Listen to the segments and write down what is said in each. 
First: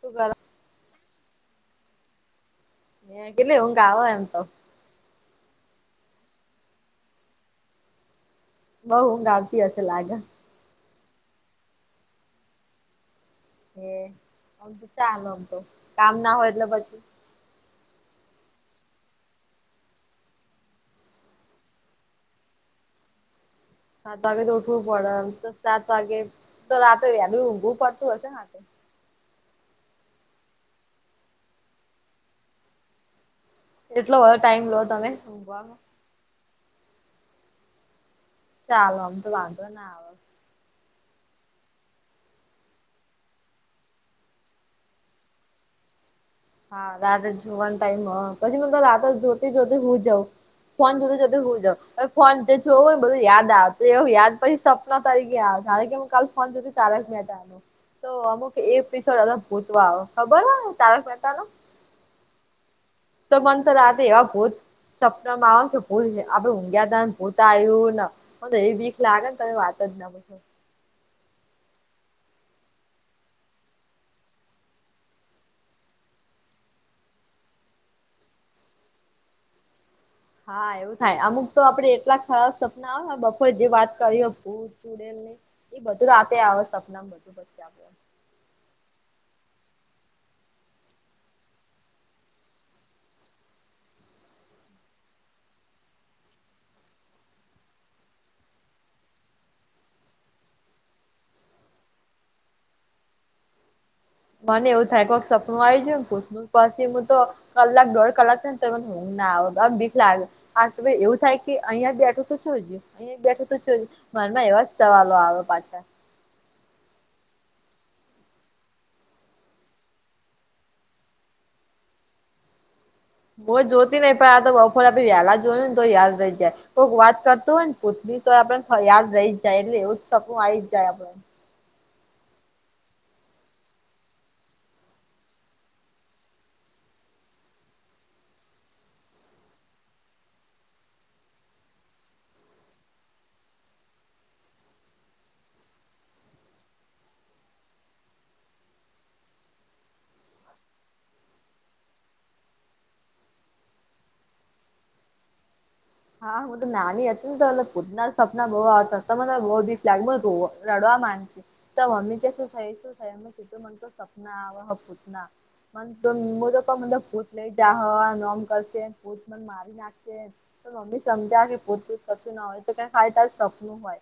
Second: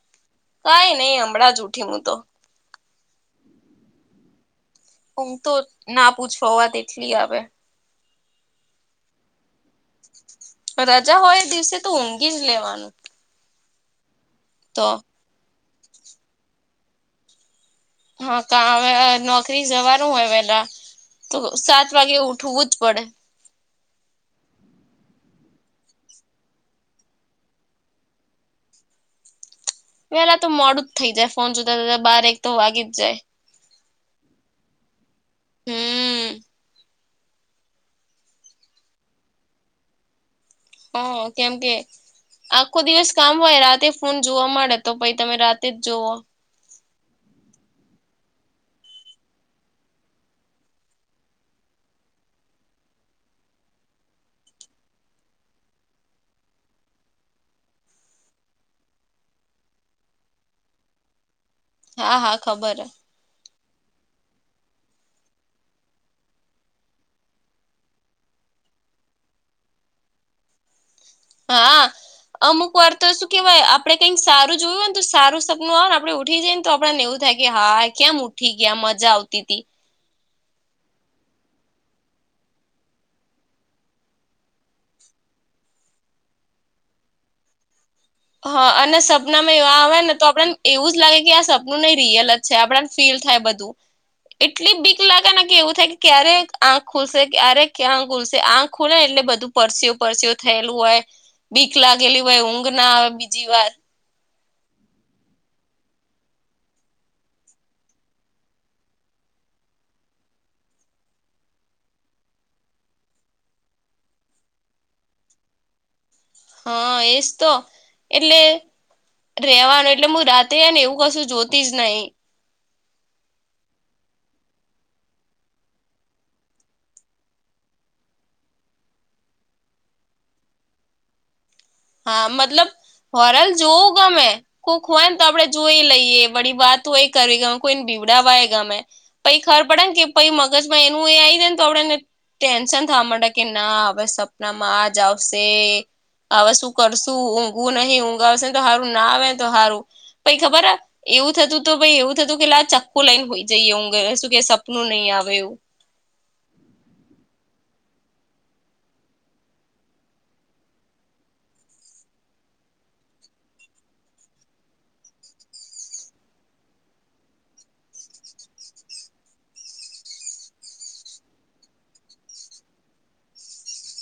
શું કરો. કઈ નહી હમણાં જ ઉઠી મું તો. એ કેટલી ઊઘ આવો એમ તો. ઊધ તો ના પૂછો વાત એટલી આવે. બઉ ઊધ આવતી હશે લાગ. રજા હોય એ દિવસે તો ઊંઘી જ લેવાનું. હે આમ તો ચાલે તો કામ ના હોય તો પછી. હા કાવે નોકરી જવાનું હોય વેલા. તો સાત વાગે ઉઠવું જ પડે. સાત વાગે તો ઉઠવું પડે સાત વાગે તો રાતે વેલું ઊઘવું પડતું હશે ને. પેલા તો મોડું જ થઇ જાય ફોન જોતા જોતા બાર એક તો વાગી જ જાય. જેટલો હોય ટાઈમ લો તમે ઊંઘવા માં. હમ ચાલો ઓમ તો વાંધો ના આવે. હો કેમ કે. આખો દિવસ કામ હોય રાતે ફોન જોવા મળે તો પ તમે રાતે જ જોવો. હા રાત જ જોવાનું ટાઈમ પછી મે તો રાત જોતી જોતી હુઇ જઉં. ફોન જોતે જોતે હુઈ જ‌ઉ એ ફોન જે જોવુંને બધું યાદ આવે એવુ યાદ પછી. નવ તારીખે આવ તારે કેમ હું કાલ ફોન જોતી તી તારક મહેતા. તો અમુક એપિસોડ ભૂત ખબર હો તારક મહેતા નો. હા હા ખબર હૈ. તો મન તો રાતેે એવાં ભુત. સપનમાં આવે કે ભૂત આપે ઊંઘ્યા તને ભૂત આયુ ન. મન ત એવી બીક લાગે ને તમે વાત ના પુછો. હા. અમુક વાર તો શું કેહેવાય આપડે કંઈક સારું જોયું હો ને તો સારું સપનું આવે ને આપડે ઉઠી જ‌ઈ તો આપણને એવું થાય. હા હા કેમ ઉઠી ગયા મજા આવતી તી. હા એવું થાય અમુક તો આપડે એટલા ખરાબ સપના આવે ને બપોરે જે વાત કરીએ ભૂત ચૂડેલ. એ બધું રાતે આવે સપના બધું પછી આપડે. હા અને સપનામાં એવા આવે ને તો આપડને એવું જ લાગે કે આ સપનું નહી રિયલ. છે આપડને ફીલ થાય બધું. એટલી બીક લાગે ને કે એવું થાય કે ક્યારે આંખ ખુલસે ક્યારે ક્યાં ખુલશે આંખ. ખુલે એટલે બધું પરસી પરસીયો થયેલું હોય બીક લાગેલી હોય ઊંઘ ના આવે. બીજી વાત. મને એવું થાય કોક સપનું આવી ગયુ તું પાછી હું તો કલાક દોઢ કલાક થાય. ના બીક લાાગે આ એવું થાય કે અહિયાં બેઠો તો ચ ગ્યું. અહીંયા બેઠો તો મનમાં એવા જ સવાલો આવે પાછા. હા એજ તો એટલે. રેવાનું એટલે હું રાતે ને એવું કશું જોતી જ નહીં. હું જોતી નહિ પણ આ તો બપોરે આપે વેહલા જોયું ને તો યાદ રઇ જાય. કોક વાત કરતું હોય ને ભુત ની તો આપડે યાદ રહી જાય એટલે એવું સપનું આઈ જ જાય આપડે. હા મતલબ હોરર જોવું ગમેં. કોઈક હોયને તો આપડે જોઈ લઈએ વળી વાત હોય કરી ગમે કોઈને બિવડાવા આય ગમે. પ‌ઈ ખબર પડે ને કે પઈ મગજમાં એનું એ આવી જાય ને તો આપડેને. ટેન્શન થવા કે ના હવે સપનામાં આ જ આવશે હવે શું કરશું ઊંઘવું નહીિ ઊંઘ આવશે તો સારું ના આવે તો સારું પ ખબર હ એવું થતું તોાઈ એવું થતું કે આ ચખ્કું લઈને હોઈ જઈએ હું કે સપનું નહીં આવે એવું હા હું તો નાની હતી ને તો એલે ખુદના સપના બહુ આવતા તો મને બહુ દીસ લાગે રડવા માંગતી તો મમ્મી કે શું થઈ શું થાય સીધું મન સપના હપૂત ના મ તો પણ મ ભૂટ લઈ જામ કરશે મ નાખ તો મમ્મી સમજ્યા પોતું જ કશું ના હોય તો ક ખાય ત સપનું હોય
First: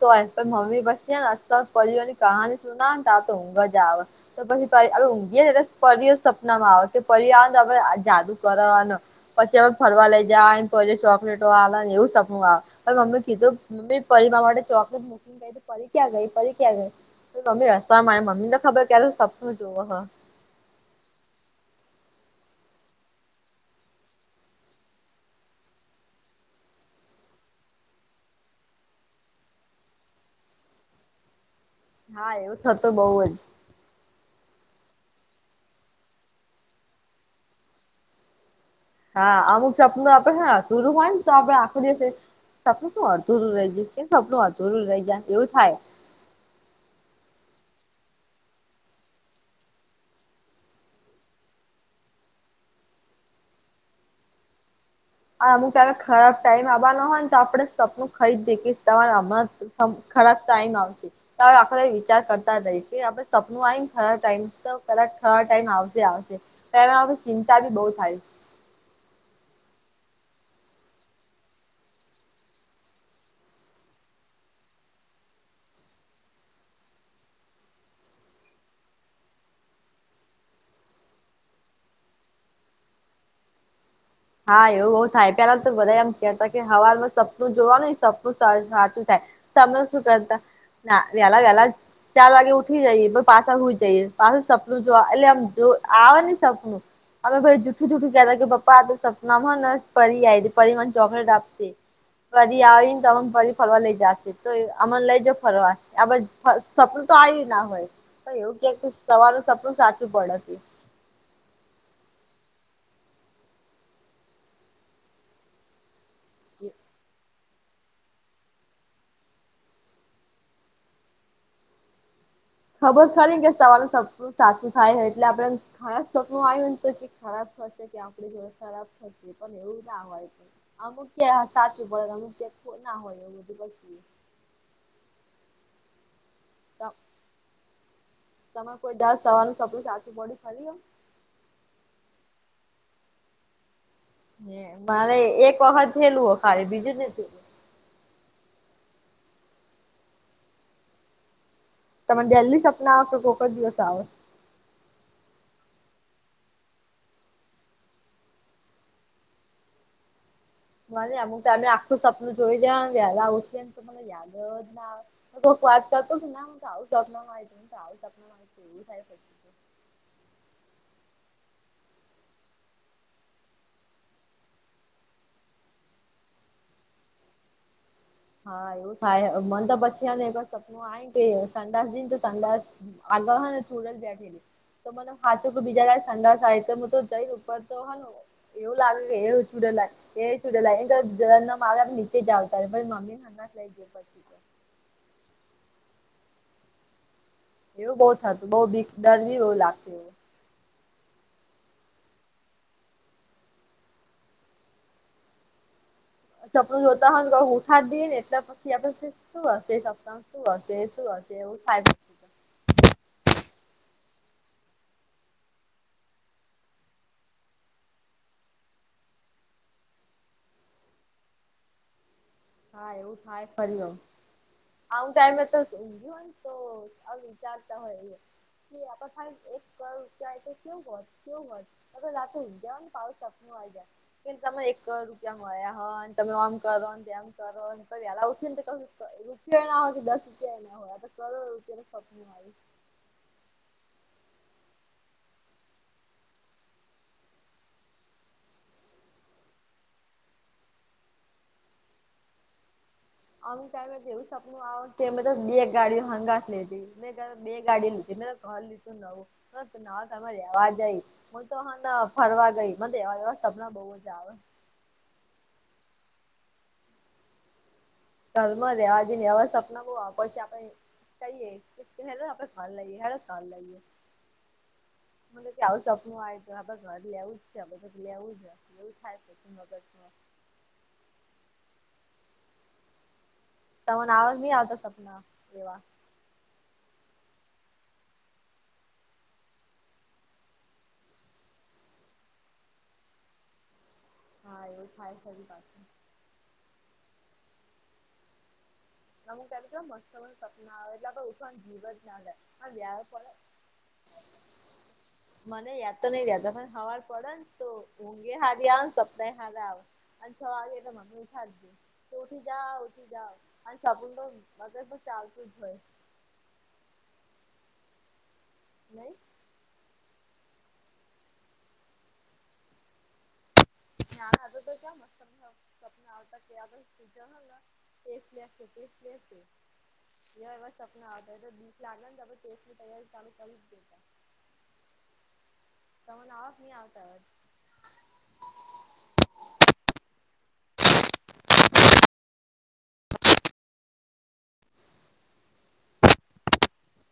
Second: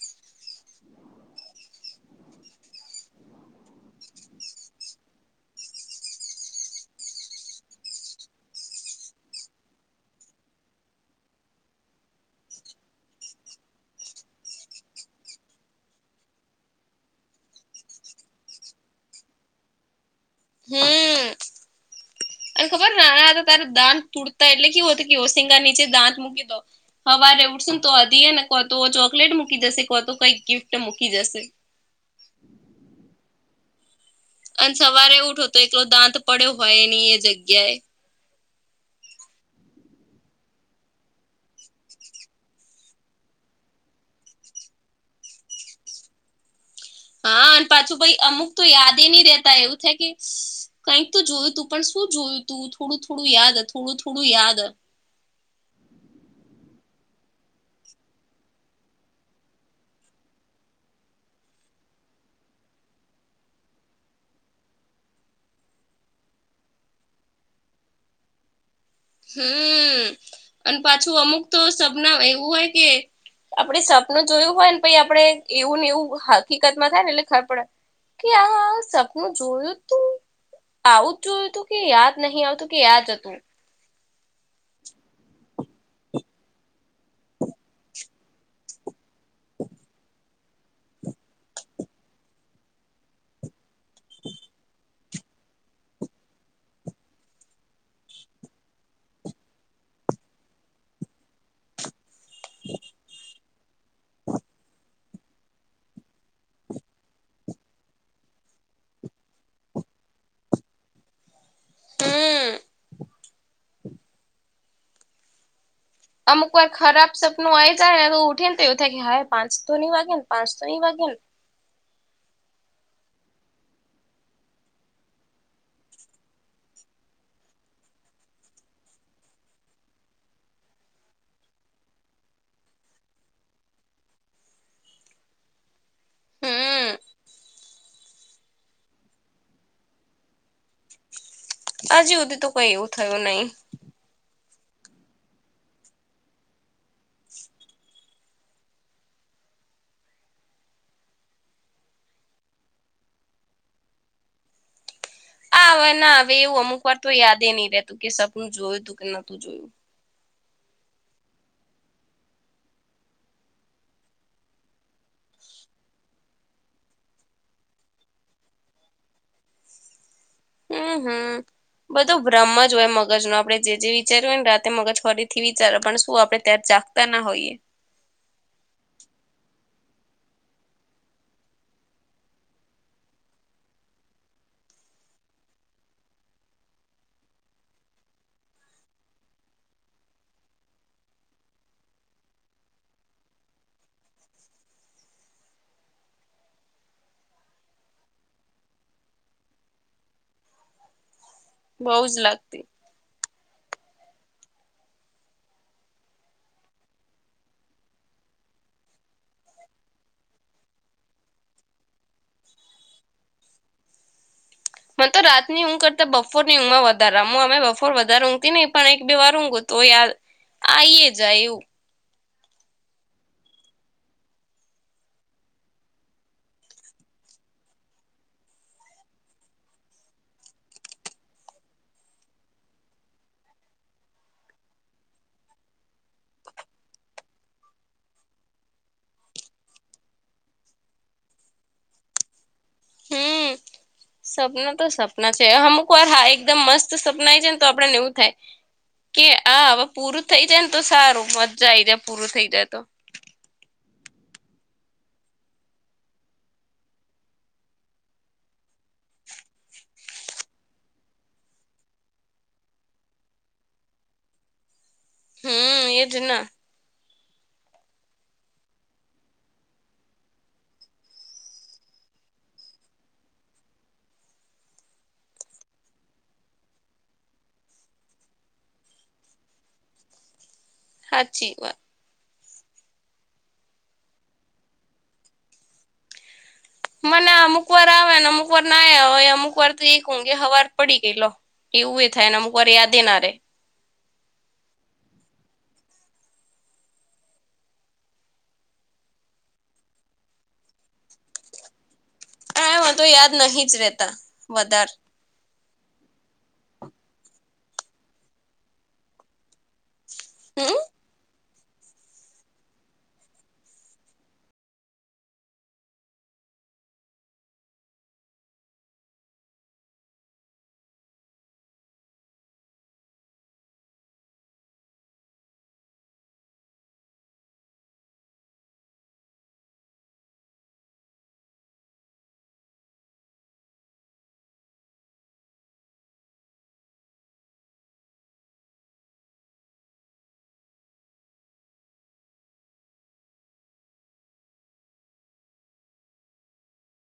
તોય પણ મમ્મી બસ ને અસ્ પની કહાની સુના ને આ તો ઊંઘ જ આવે તો પછી ઊંઘીએ ને એટલે પર સપનામાં આવે પર આવે આપણે જાદુ કરવાનો પછી અમે ફરવા લઈ જાય ચોકલેટો એવું સપ આવે મમ્મી કીધું મમ્મી પરિર માટે ચોકલેટ મૂકી ફરી ક્યાં ગઈ ફરી ક્યા ગઈ મમ્મી રસ્તા મા મમ્મીને ખબર ક્યારે સપનું જોવો હ હમ અને ખબરને નાના તારે દાંત તૂટતા એટલે કેવું હતું કે ઓશિંગા નીચે દાંત મૂકી દો હવા ર ઉઠશેને તો અધીએ ને કો તો ચોકલેટ મૂકી જશે કો તો કઈક ગિફ્ટ મૂકી જશે હા એવું થતું બઉુ જ અને સવારે ઉઠો તો એકલો દાંત પડ્યો હોયની એ જગ્યાએ હા અમુક છે આપનું તો આપડે હા તુરું હોય ને તો આપડે આખો દ સપનું અધુરું રહીજાય કે સપનું અધુરું રહી જાય એવું થાય હા અને પાછું ભાઈ અમુક તો યાદ નહી રેતા એવું થાય કે કઈક તો જોયું તું પણ શું જોયું તું થોડું થોડું યાદ થોડું થોડું યાદ અમુક ત ખરાબ ટાઈમ આવવા હોય ને તો આપડણે સપનું ખરી જ દેખ તમામ ખરાબ તાય મા આવશે આખ વિચાર કરતા રહી કે આપ સપનું આવીને ખ ટાઈમ તો ક ખ ટાઈમ આવજે આવ તોમાં ચિંતા બી બહુ થાય હમ અને પાછું અમુક તો સપના એવું હોય કે આપડ સપનું જોયું હોય ને પી આપડે એવું ને એવું હકીકત માં થાય ને એટલે ખ પડે કે આ સપનું જોયું તું આવું જોયું હતું કે યાદ નહીિ આવતું કે યાદ હતું હા એવું બઉુ થાય પેલા તો બધા એમ ક હવાલમાં સપનું જોવાનું સપનું સાચું તમે શું કરતા ના વેલા વેલા ચાર વાગે ઉઠી જઈએ પણ પાછા એલ સપનું જો એટલે આમ જો આવે સપનું અમે ભાઈ જૂઠું જુઠું કતા કે પપ્પા સપનામાં પરી પરિવા ચોકલેટ આપશે ફરી આવીને તમામ ફરવા લઈ જશે તો અમન લઈ જ ફરવાશે આ સપનું તો આવી ના હોય તો એવું કક કે સવાનું સપનું સાચું પડશે હમ અમુક વાર ખરાબ સ નઈ જાય ઉઠે તેવ થ હાય પાંચ તો ન વાગન પાંચ તો ન વાગન ખબર ખ ને કે સવારનું સપનું સાચું થાય છે એટલે આપડે ખ સપનું આવ્યું ને તો ખરાબ થશે કે આપડી જડ ખરાબ પણ એવું ના હોય અમુક સાચું પડે અમુક ના હોય એવું બધું પ હમ તમે કોઈ દ સવાનું સપડું સાચું બોડી ખાલી એમ હજુ સુધી તો કઈ એવું થયું નહી હ મારે એક વખત થયેલું હો ખાલી બીજું નથીું તમેને દેહેલી સપના આવો કે કોક જ દિવસ આવે આ હવે ના હવે એવું અમુક વાર તો યાદ નહી રહેતું કે સપનું જોયું હતું કે નતું જોયું મને અમુક ટાઈમે આખું સપનું જોઈ દેવાન, વહેલા ઊઠીએ તો મને યાદ જ ના આવે! કોક વાતતાતો ના હ તો આવું સપ માહ તો આવું સપન માહિતું એવું થાય હમ હમ બધું બ્રહ્મ જ હોય મગજ ન આપડે જે વિચાર્યું હોય ને રાતે મગજ ફરીથી વિચાર પણ શું આપણે ત્યારે તાના હોઈએ હા, એવું થાય. મન તો પછી આમ એક સપનું આઇન બેહે, સંડાસ જઇ એન તો સંડાસ આગળ હે ને ચૂડલ બેઠી તો મને હાચું કે બીચારાને સંડાસ આઈ તો હું તો જઈ ઉપર તો હેં ને એવું લાગે કે એ હવે ચૂડેલા આઈ, એ ચૂડેલ આઈ, જયા વગર આમ ને આમ નીચે જ આવતા રહીએ પ મમ્મી સંડાસ લઈ જાય પછી જઈએ એવું બઉ થતું, બઉ બીક, ડર બી બહુ લાગતુ બઉ જ લાગતી સપનું જોતા હોય ને કોક ઉઠાડ દઈએ ને તો પછી આપને થાય સુ હસે સપનામા? સુ હસે, સુ હસે? એવું થાય તો મન તો રાતની ઊંઘ કરતા, બપોરની ઊંઘમાં વધાર રે, મ આમે બપોર વધારે ઊંઘતી નહી, પણ એક બે વાર ઊંઘું તોય આવે. આઈ એ જાય એવુ હા, એવું થાય ફરી ઓ આમુક ટાઈમે તો ઊંઘ્યું હોય ને તો આમ જાગતા હોઈએ. કે અપર થાય એક [unintelligible] જાય તો કેવુ હોત? કેવુ હોત? હવે લાખો રૂપિયા હોય ને પાહુ સપનું આવ્યુ એ તમને એક કરોડ રૂપિયા મળ્યા હોય ને તમે આમ કરોને તેમ કરોને, પણ વહેલા ઉઠીએને તો કશું રૂપિયો એ ના હોય કે દસ રૂપિયા એ ન હોય. હ, આતો કરોડ રૂપિયાનું સપનું આયુ. હમ. સપના તો સપના છે. અમુક વાર, હા, એકદમ મસ્ત સપના આઈ જાય ને તો આપનને એવું થાય. કે આ હવ પૂરું થઈ જાય ન તો સારું, મજા આઈ જાય, પૂરું થઈ જાય તો! અમુક ટાઇમે તો એવું સપનું આવે કે બધા બે ગાડી હંગાથ લીધી. તમે તો બે ગાડી લીધીને! મે ઘર લીધું નવું, ન નવા ઘરમાં રેવા ગઈ. હું તો હ ન ફરવા ગઈ, મન તો એવા એવા સપના બહુ જ આવે! હમ, એ જ ના! ઘરમાં રેવા જઈ ને એવા સપના બહુ આવ પછી આપણે કહીએ, પછી કે હેંડો આપણે ફોન લઈએ, હેંડો લોન લઈએ મને કે આવું સપનું આયુ, આપે ઘર લેવું જ છે આપણે બસ લેવું જ છે. થાય મગજમાં હાચી વાત તમને આવાજ નહી આવતા સપના એવા? મને અમુક વાર આવે ને, અમુક વાર ના આવે, અમુક વાર તો એક ઊંઘે હવાર પડી ગઈ, લો! એવું એ થાય, ને અમુક વાર યાદે ના રે હા, એવું થાય ફરી પાછું. અમુક ટાઇમે કેવા મસ્ત મસ્ત સપના આવે ક્યાં તો ઉઠવાનો મૂડ જ ના થાય એ અને મનતો યાદ પડે નહી જ રેતા, વધાર! મને યાદ તો નઈ રહેતા, પણ હવાર પડે ને તો ઊંઘે હારી આવે ને સપના એ હારા આવે. અને છ વાગે હમ એટલે મમી ઉઠાડતીતી, ઉઠી જાઓ, ઉઠી જાઓ. અને સપનું તો હંડ્રેડ પર્સેન્ટ આવતું જ હોય નહિં? ત્યાં શું સપના તમને આવતા, કયો ને કઈ? ટેસ્ટ દેશું, ટેસ્ટ દેશું એવા એવા સપના આવતા હતા, બીક લાગે ને ટેસ્ટની તૈયારી ચાલુ કરી જ દેતા તને આવ ક નહી આવતા એવા?